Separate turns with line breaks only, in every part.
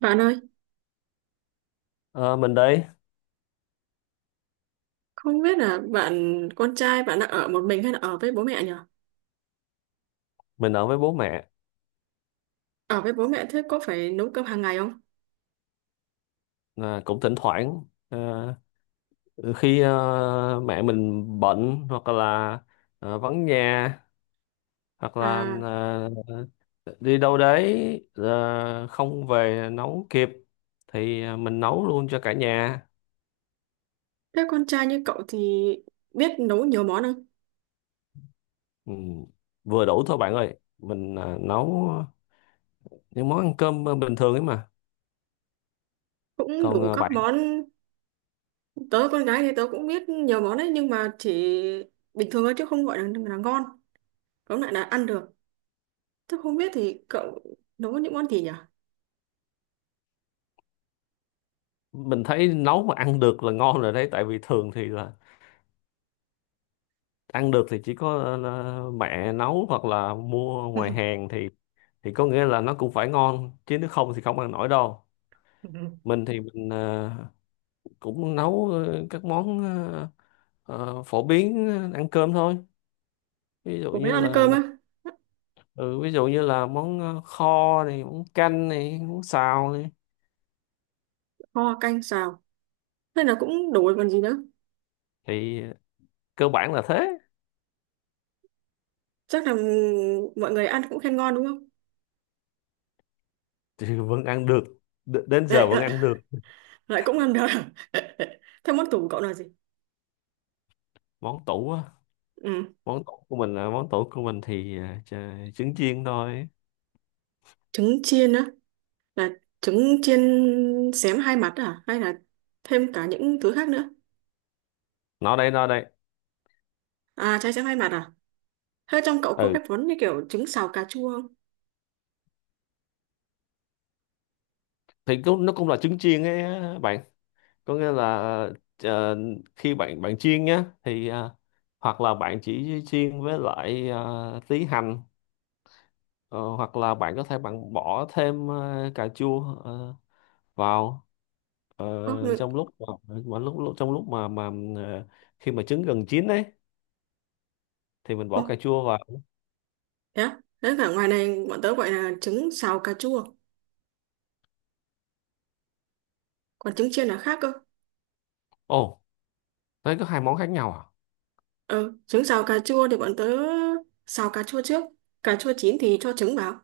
Bạn ơi,
Ờ, mình đây,
không biết là bạn con trai bạn đang ở một mình hay là ở với bố mẹ nhỉ?
mình ở với bố mẹ,
Ở với bố mẹ thế có phải nấu cơm hàng ngày không?
à, cũng thỉnh thoảng à, khi à, mẹ mình bệnh hoặc là à, vắng nhà hoặc là
À,
à, đi đâu đấy à, không về nấu kịp thì à, mình nấu luôn cho cả nhà.
thế con trai như cậu thì biết nấu nhiều món không?
Ừ, vừa đủ thôi bạn ơi, mình à, nấu những món ăn cơm bình thường ấy mà.
Cũng
Còn
đủ
à,
các
bạn,
món, tớ con gái thì tớ cũng biết nhiều món đấy nhưng mà chỉ bình thường thôi chứ không gọi là ngon, tóm lại là ăn được. Thế không biết thì cậu nấu những món gì nhỉ?
mình thấy nấu mà ăn được là ngon rồi đấy, tại vì thường thì là ăn được thì chỉ có mẹ nấu hoặc là mua ngoài hàng thì có nghĩa là nó cũng phải ngon chứ nếu không thì không ăn nổi đâu. Mình thì mình cũng nấu các món phổ biến ăn cơm thôi, ví dụ
Bố biết
như
ăn
là
cơm á,
ừ, ví dụ như là món kho này, món canh này, món xào này
kho canh xào, thế là cũng đủ rồi còn gì nữa.
thì cơ bản là thế.
Chắc là mọi người ăn cũng khen ngon đúng không?
Thì vẫn ăn được, đến giờ
Đấy,
vẫn ăn được.
lại cũng ăn được thế món tủ của cậu là gì?
Món tủ á?
Ừ.
Món tủ của mình thì trứng chiên thôi.
Trứng chiên á? Là trứng chiên xém hai mặt à hay là thêm cả những thứ khác nữa?
Nó đây, nó đây.
À, trái xém hai mặt à? Thế trong cậu có
Ừ
cái món như kiểu trứng xào cà chua không?
thì cũng, nó cũng là trứng chiên ấy á bạn, có nghĩa là ờ, khi bạn bạn chiên nhá thì, hoặc là bạn chỉ chiên với lại tí hành, ờ, hoặc là bạn có thể bạn bỏ thêm cà chua vào
Có.
trong lúc mà lúc trong lúc mà ờ, khi mà trứng gần chín ấy thì mình
Ô,
bỏ cà chua vào.
thế á? Thế cả ngoài này bọn tớ gọi là trứng xào cà chua, còn trứng chiên là khác cơ.
Ồ, đấy có hai món khác nhau à?
Ừ, trứng xào cà chua thì bọn tớ xào cà chua trước, cà chua chín thì cho trứng vào,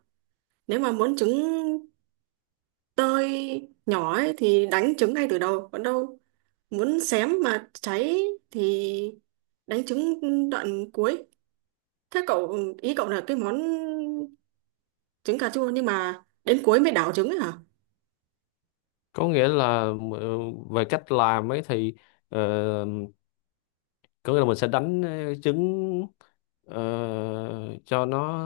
nếu mà muốn trứng tơi nhỏ ấy thì đánh trứng ngay từ đầu, còn đâu muốn xém mà cháy thì đánh trứng đoạn cuối. Thế cậu, ý cậu là cái món trứng cà chua nhưng mà đến cuối mới đảo trứng ấy hả?
Có nghĩa là ờ, về cách làm ấy thì ờ, có nghĩa là mình sẽ đánh trứng, ờ, cho nó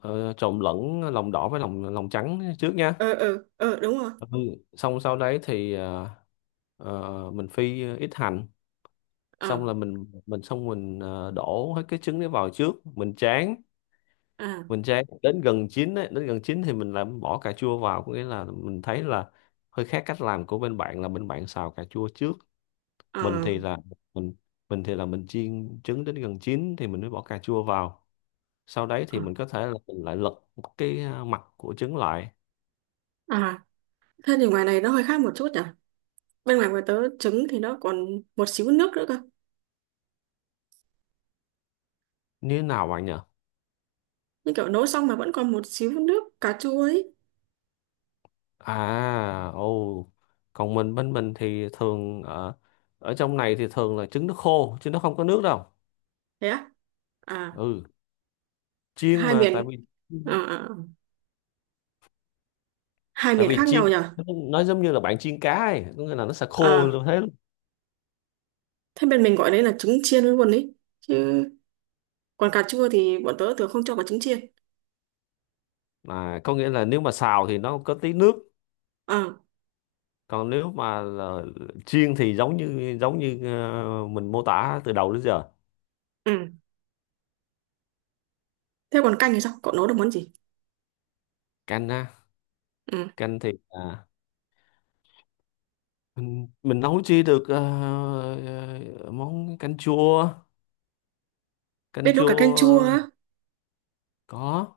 trộn lẫn lòng đỏ với lòng lòng trắng trước nha.
Ờ, ờ, ờ, đúng rồi.
Ừ. Xong sau đấy thì mình phi ít hành,
Ờ.
xong là mình đổ hết cái trứng đấy vào trước mình tráng.
À,
Mình tráng đến gần chín ấy, đến gần chín thì mình làm bỏ cà chua vào, có nghĩa là mình thấy là hơi khác cách làm của bên bạn là bên bạn xào cà chua trước. Mình
à,
thì là mình chiên trứng đến gần chín thì mình mới bỏ cà chua vào, sau đấy thì
à,
mình có thể là mình lại lật cái à, mặt của trứng lại.
à. Thế thì ngoài này nó hơi khác một chút nhỉ, bên ngoài của tớ trứng thì nó còn một xíu nước nữa cơ.
Như thế nào bạn nhỉ?
Như kiểu nấu xong mà vẫn còn một xíu nước cà chua ấy.
À, ồ, còn mình, bên mình thì thường ở ở trong này thì thường là trứng nó khô chứ nó không có nước đâu.
Thế á? À.
Ừ, chiên
Hai
mà tại
miền,
vì
à, à, hai
tại
miền
vì
khác
chiên
nhau nhỉ.
nó giống như là bạn chiên cá ấy, có nghĩa là nó sẽ khô
À,
như thế luôn.
thế bên mình gọi đấy là trứng chiên luôn ấy chứ, còn cà chua thì bọn tớ thường không cho vào trứng chiên.
À, có nghĩa là nếu mà xào thì nó có tí nước,
Ờ.
còn nếu mà là chiên thì giống như mình mô tả từ đầu đến giờ.
Ừ, thế còn canh thì sao cậu nấu được món gì?
Canh á?
Ừ,
Canh thì à, mình nấu chi được ờ, món canh chua, canh
biết nấu cả canh chua
chua.
á?
Có.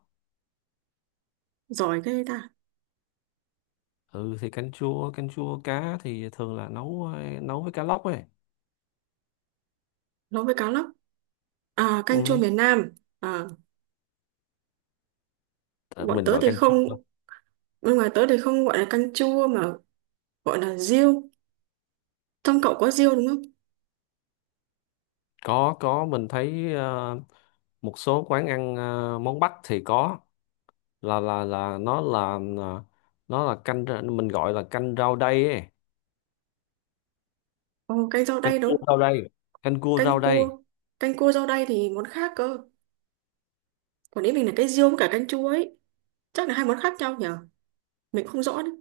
Giỏi ghê ta.
Ừ thì canh chua, canh chua cá thì thường là nấu với cá lóc ấy.
Nấu với cá lóc à? Canh chua
Ừ.
miền Nam. À,
ờ,
bọn
mình
tớ
gọi
thì
canh chua thôi.
không, bên ngoài tớ thì không gọi là canh chua mà gọi là riêu. Trong cậu có riêu đúng không?
Có, mình thấy một số quán ăn món Bắc thì có, là nó là canh, mình gọi là canh rau đay ấy.
Ồ, canh rau
Canh
đay
cua
đúng.
rau đây, canh cua
canh
rau
cua
đây.
Canh cua rau đay thì món khác cơ, còn ý mình là cái riêu với cả canh chua ấy, chắc là hai món khác nhau nhở, mình không rõ đấy.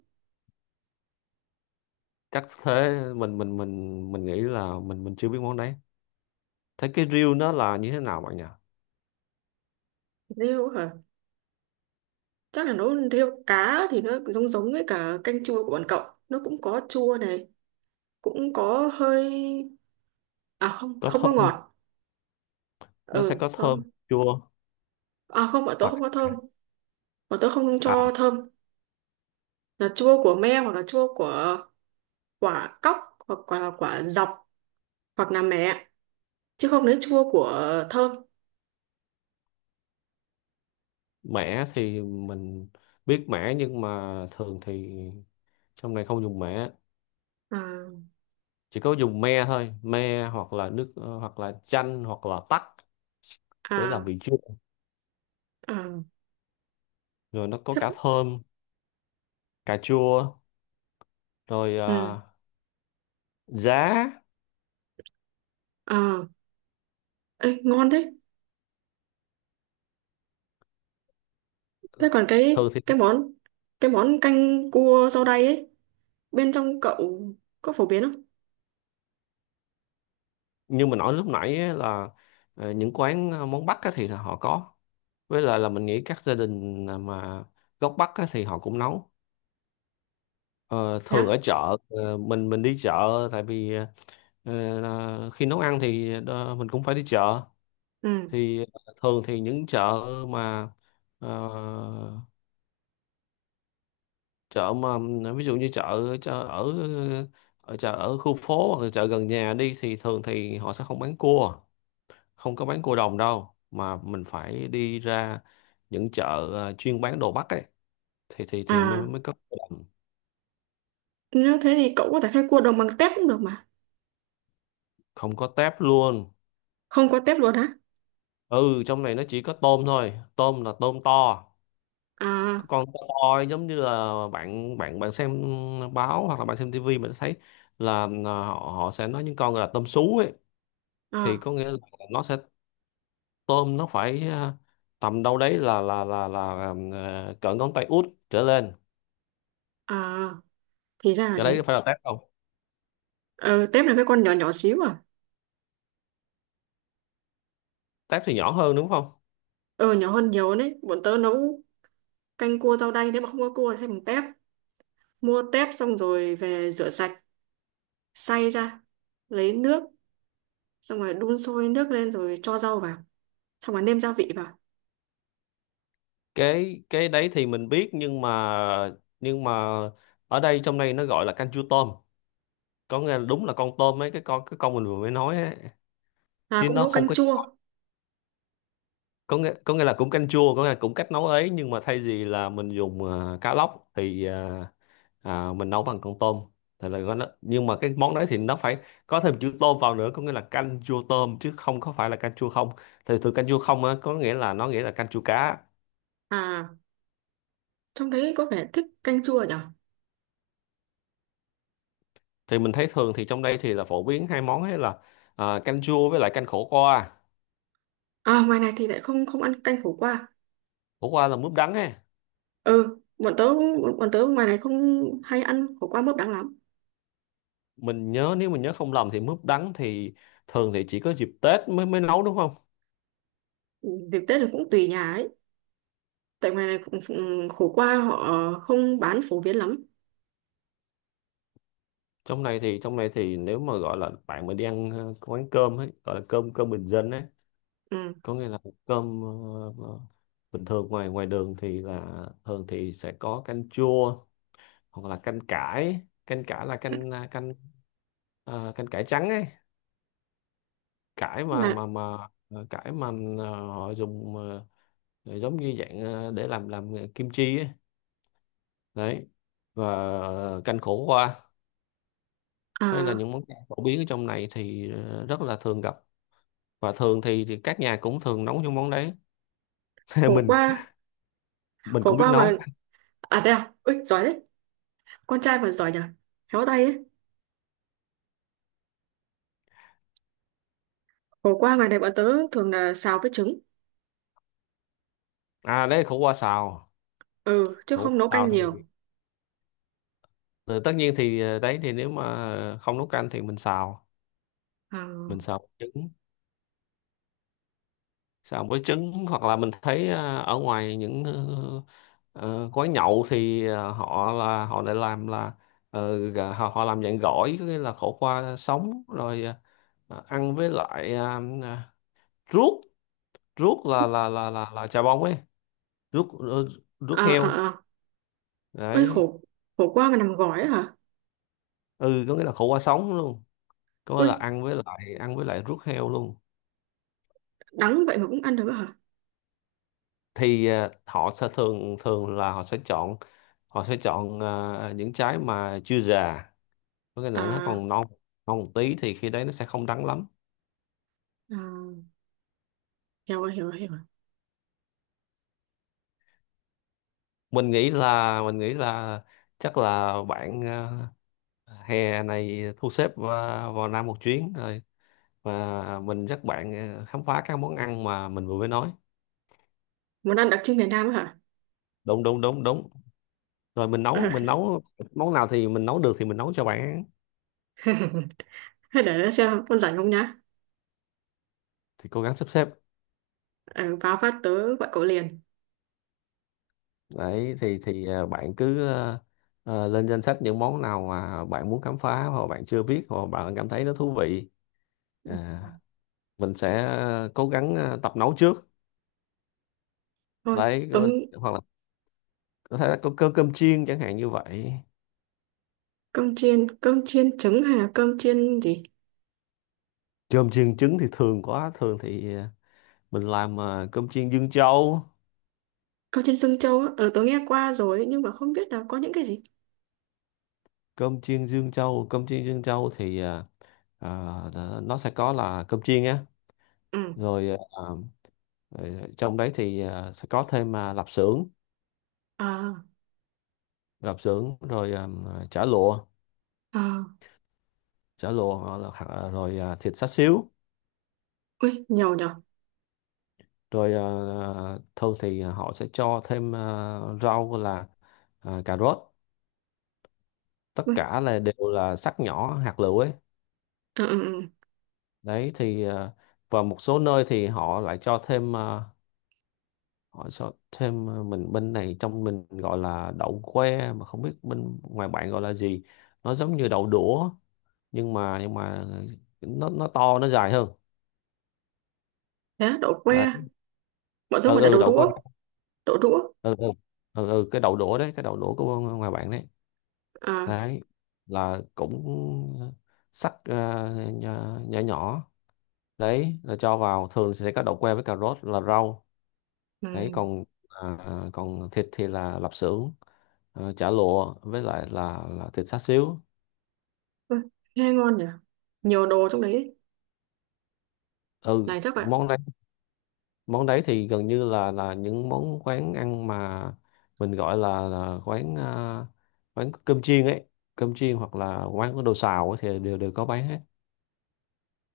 Chắc thế, mình nghĩ là mình chưa biết món đấy. Thế cái riêu nó là như thế nào bạn nhỉ?
Riêu hả? Chắc là nấu theo cá thì nó giống giống với cả canh chua của bọn cậu, nó cũng có chua này, cũng có hơi, à không,
Có
không có
thơm.
ngọt.
Nó sẽ
Ừ
có thơm,
không.
chua,
À không, bọn tớ
và
không có thơm, bọn tớ không cho
à,
thơm. Là chua của me, hoặc là chua của quả cóc, hoặc là quả dọc, hoặc là mẹ, chứ không lấy chua của thơm.
mẻ thì mình biết mẻ, nhưng mà thường thì trong này không dùng mẻ,
À,
chỉ có dùng me thôi, me hoặc là nước, hoặc là chanh hoặc là tắc, để làm
à,
vị chua,
à,
rồi nó có
thế
cả
cũng.
thơm, cà chua, rồi
Ừ.
à, giá.
À. Ê, ngon thế. Thế còn
Thường thì
cái món canh cua rau đay ấy, bên trong cậu có phổ biến không?
như mình nói lúc nãy á, là những quán món Bắc á, thì là họ có, với lại là mình nghĩ các gia đình mà gốc Bắc á, thì họ cũng nấu. Ờ,
Thế
thường
á?
ở chợ, mình đi chợ, tại vì là khi nấu ăn thì mình cũng phải đi chợ.
Ừ.
Thì thường thì những chợ mà ờ, chợ mà, ví dụ như chợ ở ở chợ ở khu phố hoặc là chợ gần nhà đi thì thường thì họ sẽ không bán cua, không có bán cua đồng đâu, mà mình phải đi ra những chợ chuyên bán đồ Bắc ấy thì mới
À,
mới có cua đồng.
nếu thế thì cậu có thể thay cua đồng bằng tép cũng được mà.
Không có tép luôn.
Không có tép luôn hả?
Ừ, trong này nó chỉ có tôm thôi, tôm là tôm to. Cái
À,
con to to giống như là bạn bạn bạn xem báo hoặc là bạn xem tivi, mình thấy là họ họ sẽ nói những con là tôm sú ấy, thì
à,
có nghĩa là nó sẽ, tôm nó phải tầm đâu đấy là cỡ ngón tay út trở lên.
à, thì ra là
Cái đấy
thế.
phải là tép không?
Ờ, tép là cái con nhỏ nhỏ xíu à?
Tép thì nhỏ hơn đúng không?
Ờ, nhỏ hơn nhiều đấy, bọn tớ nấu canh cua rau đay nếu mà không có cua thì thay bằng tép, mua tép xong rồi về rửa sạch, xay ra, lấy nước, xong rồi đun sôi nước lên rồi cho rau vào, xong rồi nêm gia vị vào.
Cái đấy thì mình biết, nhưng mà nhưng mà ở đây, trong đây nó gọi là canh chua tôm, có nghĩa là đúng là con tôm ấy, cái con mình vừa mới nói ấy,
À,
chứ
cũng
nó
nấu
không
canh
có,
chua.
có nghĩa, là cũng canh chua, có nghĩa là cũng cách nấu ấy nhưng mà thay vì là mình dùng à, cá lóc thì à, mình nấu bằng con tôm, thì là nó, nhưng mà cái món đấy thì nó phải có thêm chữ tôm vào nữa, có nghĩa là canh chua tôm chứ không có phải là canh chua không, thì từ canh chua không á có nghĩa là nó nghĩa là canh chua cá.
À, trong đấy có vẻ thích canh chua nhỉ.
Thì mình thấy thường thì trong đây thì là phổ biến hai món ấy là à, canh chua với lại canh khổ qua.
À, ngoài này thì lại không không ăn canh khổ qua.
Khổ qua là mướp đắng ấy.
Ừ, bọn tớ ngoài này không hay ăn khổ qua mướp đắng lắm.
Mình nhớ, nếu mình nhớ không lầm thì mướp đắng thì thường thì chỉ có dịp Tết mới mới nấu đúng không?
Ừ, dịp Tết là cũng tùy nhà ấy. Tại ngoài này cũng, khổ qua họ không bán phổ biến lắm.
Trong này thì nếu mà gọi là bạn mà đi ăn quán cơm ấy gọi là cơm cơm bình dân ấy,
Ừ.
có nghĩa là cơm ờ, bình thường, ngoài ngoài đường thì là thường thì sẽ có canh chua hoặc là canh cải, canh cải là canh à, canh canh cải trắng ấy, cải mà
Là,
cải mà họ dùng giống như dạng để làm kim chi ấy. Đấy. Và canh khổ qua, đây là
à,
những món ăn phổ biến ở trong này thì rất là thường gặp, và thường thì, các nhà cũng thường nấu những món đấy.
Khổ
mình
qua
mình
khổ
cũng biết
qua
nấu.
mà, à đây à, ui, giỏi đấy. Con trai mà giỏi nhỉ. Khéo tay ấy. Khổ qua ngoài này bọn tớ thường là xào với trứng.
À đấy, khổ qua xào.
Ừ, chứ
Khổ
không
qua
nấu canh
xào thì
nhiều.
ờ, tất nhiên thì đấy thì nếu mà không nấu canh thì mình xào, mình
À,
xào trứng, xào với trứng, hoặc là mình thấy ở ngoài những quán nhậu thì họ lại làm là họ họ làm dạng gỏi, có nghĩa là khổ qua sống rồi ăn với lại ruốc, ruốc là chà bông ấy, ruốc
à,
ruốc heo.
à, à. Ui,
Đấy.
khổ khổ qua mà nằm gói ấy hả?
Ừ, có nghĩa là khổ qua sống luôn, có nghĩa
Ui,
là ăn với lại ruốc heo luôn.
đắng vậy mà cũng ăn được ấy hả?
Thì họ sẽ thường thường là họ sẽ chọn những trái mà chưa già, có nghĩa là nó
À,
còn non, non một tí thì khi đấy nó sẽ không đắng lắm.
à, hiểu rồi hiểu rồi hiểu rồi.
Mình nghĩ là chắc là bạn hè này thu xếp vào Nam một chuyến, rồi và mình dắt bạn khám phá các món ăn mà mình vừa mới nói.
Món ăn đặc trưng miền Nam hả?
Đúng đúng đúng đúng, rồi mình
Ờ.
nấu, món nào thì mình nấu được thì mình nấu cho bạn ăn.
Thế để xem con rảnh không nhá.
Thì cố gắng sắp xếp.
Ờ, vào phát tớ gọi cậu liền.
Đấy thì bạn cứ lên danh sách những món nào mà bạn muốn khám phá, hoặc bạn chưa biết, hoặc bạn cảm thấy nó thú vị. À, mình sẽ cố gắng tập nấu trước.
Thôi
Đấy,
tớ,
hoặc là có thể là có cơm cơm chiên chẳng hạn như vậy.
cơm chiên, cơm chiên trứng hay là cơm chiên gì?
Cơm chiên trứng thì thường quá. Thường thì mình làm cơm chiên Dương Châu.
Cơm chiên Dương Châu á? Ờ, tớ nghe qua rồi ấy, nhưng mà không biết là có những cái gì.
Cơm chiên Dương Châu. Cơm chiên Dương Châu thì nó sẽ có là cơm chiên á.
Ừ.
Rồi rồi trong đấy thì sẽ có thêm lạp xưởng.
Ờ,
Lạp xưởng, rồi chả lụa.
ờ.
Chả lụa rồi thịt xá xíu.
Ui, nhiều nhở.
Rồi thường thì họ sẽ cho thêm rau, là cà rốt. Tất
Ui.
cả là đều là sắc nhỏ hạt lựu ấy.
Ờ. Ừ, ừ.
Đấy thì và một số nơi thì họ lại cho thêm họ cho thêm mình bên này, trong mình gọi là đậu que, mà không biết bên ngoài bạn gọi là gì. Nó giống như đậu đũa, nhưng mà nó to, nó dài hơn.
Thế á, đậu que,
Đấy.
bọn tớ
Ừ,
gọi là
ừ,
đậu
đậu que.
đũa. Đậu đũa.
Ừ, ừ, ừ, ừ, cái đậu đũa đấy, cái đậu đũa của ngoài bạn đấy.
Ờ.
Đấy là cũng sắc nhỏ nhỏ nhỏ. Đấy là cho vào, thường sẽ có đậu que với cà rốt là rau. Đấy
Ừ.
còn à, còn thịt thì là lạp xưởng, chả lụa, với lại là thịt xá xíu.
Ui, nghe ngon nhỉ, nhiều đồ trong đấy.
Ừ,
Này chắc vậy.
món đấy. Món đấy thì gần như là những món quán ăn mà mình gọi là quán à, quán cơm chiên ấy. Cơm chiên hoặc là quán có đồ xào ấy, thì đều đều có bán hết.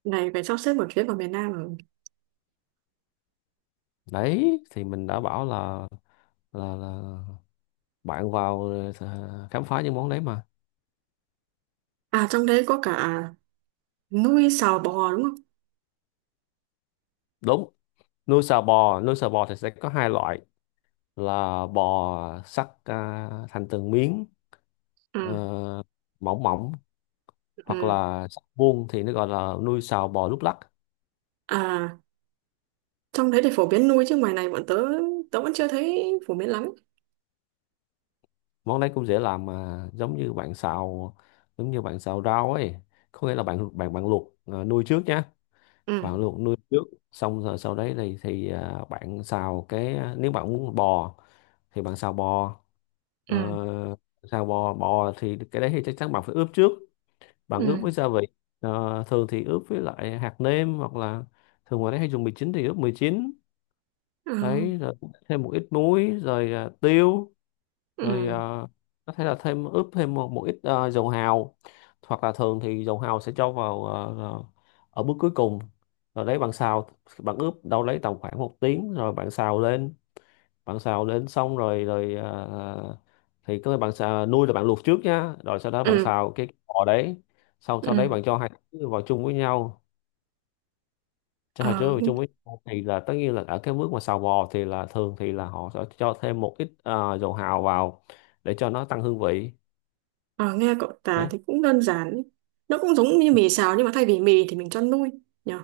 Này phải sắp xếp một chuyến vào miền Nam rồi.
Đấy thì mình đã bảo là bạn vào khám phá những món đấy mà.
À, trong đấy có cả nuôi sò bò đúng không?
Đúng, nuôi sò bò. Nuôi sò bò thì sẽ có hai loại, là bò sắt à, thành từng miếng ờ,
Ừ,
mỏng mỏng, hoặc
ừ.
là sắt vuông thì nó gọi là nuôi sò bò lúc lắc.
À, trong đấy thì phổ biến nuôi chứ ngoài này bọn tớ tớ vẫn chưa thấy phổ biến lắm.
Món đấy cũng dễ làm, mà giống như bạn xào rau ấy. Có nghĩa là bạn bạn bạn luộc à, nuôi trước nhá.
Ừ,
Bạn luộc nuôi trước, xong rồi sau đấy thì à, bạn xào cái à, nếu bạn muốn bò thì bạn xào bò. Ờ,
ừ,
xào bò bò thì cái đấy thì chắc chắn bạn phải ướp trước. Bạn ướp
ừ,
với gia vị. Ờ, thường thì ướp với lại hạt nêm, hoặc là thường ngoài đấy hay dùng mì chính thì ướp mì chín.
Ờ,
Đấy, rồi thêm một ít muối, rồi à, tiêu. Rồi
ừ,
có thể là thêm ướp thêm một ít dầu hào, hoặc là thường thì dầu hào sẽ cho vào ở bước cuối cùng. Rồi đấy bạn xào, bạn ướp đâu lấy tầm khoảng 1 tiếng rồi bạn xào lên. Bạn xào lên xong rồi rồi ờ, thì cái bạn xào, nuôi là bạn luộc trước nhá, rồi sau đó bạn
ừ,
xào cái bò đấy. Xong sau đấy
ừ.
bạn cho hai thứ vào chung với nhau. Cho hai thứ
Ờ.
vào chung với nhau thì là tất nhiên là ở cái bước mà xào bò thì là thường thì là họ sẽ cho thêm một ít dầu hào vào, để cho nó tăng hương vị.
Ờ, nghe cậu tả
Đấy.
thì cũng đơn giản ấy. Nó cũng giống như mì xào nhưng mà thay vì mì thì mình cho nuôi nhở.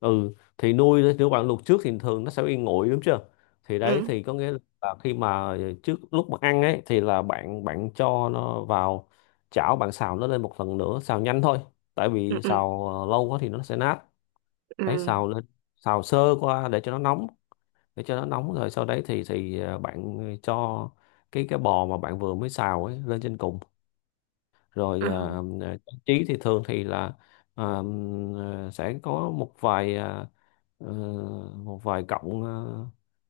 Ừ, thì nuôi nếu bạn luộc trước thì thường nó sẽ bị nguội, đúng chưa. Thì đấy
Ừ,
thì có nghĩa là khi mà trước lúc mà ăn ấy, thì là bạn bạn cho nó vào chảo, bạn xào nó lên một lần nữa, xào nhanh thôi. Tại
ừ,
vì
ừ,
xào lâu quá thì nó sẽ nát.
ừ.
Đấy, xào lên, xào sơ qua để cho nó nóng. Để cho nó nóng rồi sau đấy thì bạn cho cái bò mà bạn vừa mới xào ấy lên trên cùng. Rồi
Ờ,
trang trí thì thường thì là à, sẽ có ờ, một vài cọng à,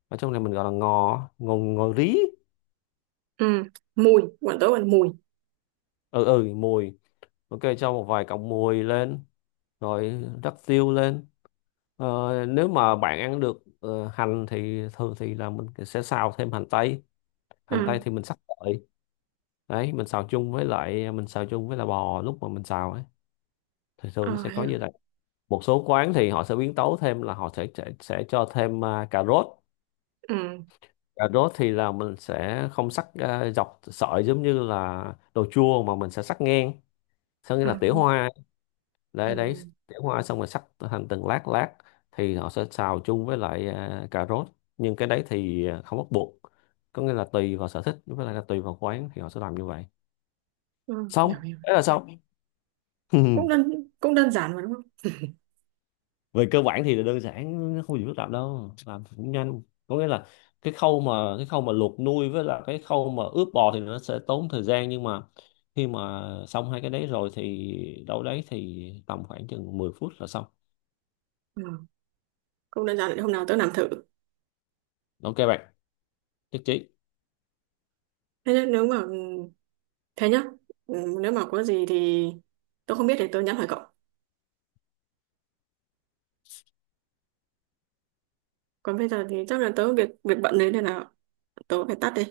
ở trong này mình gọi là ngò ngò ngò rí.
ừ, mùi bọn tớ gọi là mùi.
Ừ, ừ, mùi. Ok, cho một vài cọng mùi lên. Rồi rắc tiêu lên. Ờ, nếu mà bạn ăn được hành thì thường thì là mình sẽ xào thêm hành tây. Hành tây
Ừ.
thì mình sắc sợi. Đấy, mình xào chung với là bò lúc mà mình xào ấy, thì thường nó
Ờ,
sẽ có
hiểu.
như vậy. Một số quán thì họ sẽ biến tấu thêm là họ sẽ cho thêm à, cà rốt.
Ừ,
Cà rốt thì là mình sẽ không sắc à, dọc sợi giống như là đồ chua, mà mình sẽ sắc ngang, có nghĩa là
ừ,
tỉa hoa. Đấy, đấy,
ừ.
tỉa hoa xong rồi sắc thành từng lát lát, thì họ sẽ xào chung với lại à, cà rốt. Nhưng cái đấy thì à, không bắt buộc. Có nghĩa là tùy vào sở thích với lại là tùy vào quán thì họ sẽ làm như vậy.
Ờ,
Xong
hiểu hiểu
đấy
hiểu.
là xong.
cũng đơn Cũng đơn giản mà đúng không?
Về cơ bản thì là đơn giản, nó không gì phức tạp đâu, làm cũng nhanh. Có nghĩa là cái khâu mà luộc nuôi với là cái khâu mà ướp bò thì nó sẽ tốn thời gian, nhưng mà khi mà xong hai cái đấy rồi thì đâu đấy thì tầm khoảng chừng 10 phút là xong.
Ừ, không đơn giản, hôm nào tớ làm thử.
Ok bạn, nhất trí.
thế nhá nếu mà Thế nhá. Ừ, nếu mà có gì thì tớ không biết thì tớ nhắn hỏi cậu, còn bây giờ thì chắc là tớ việc việc bận đấy nên là tớ phải tắt đi.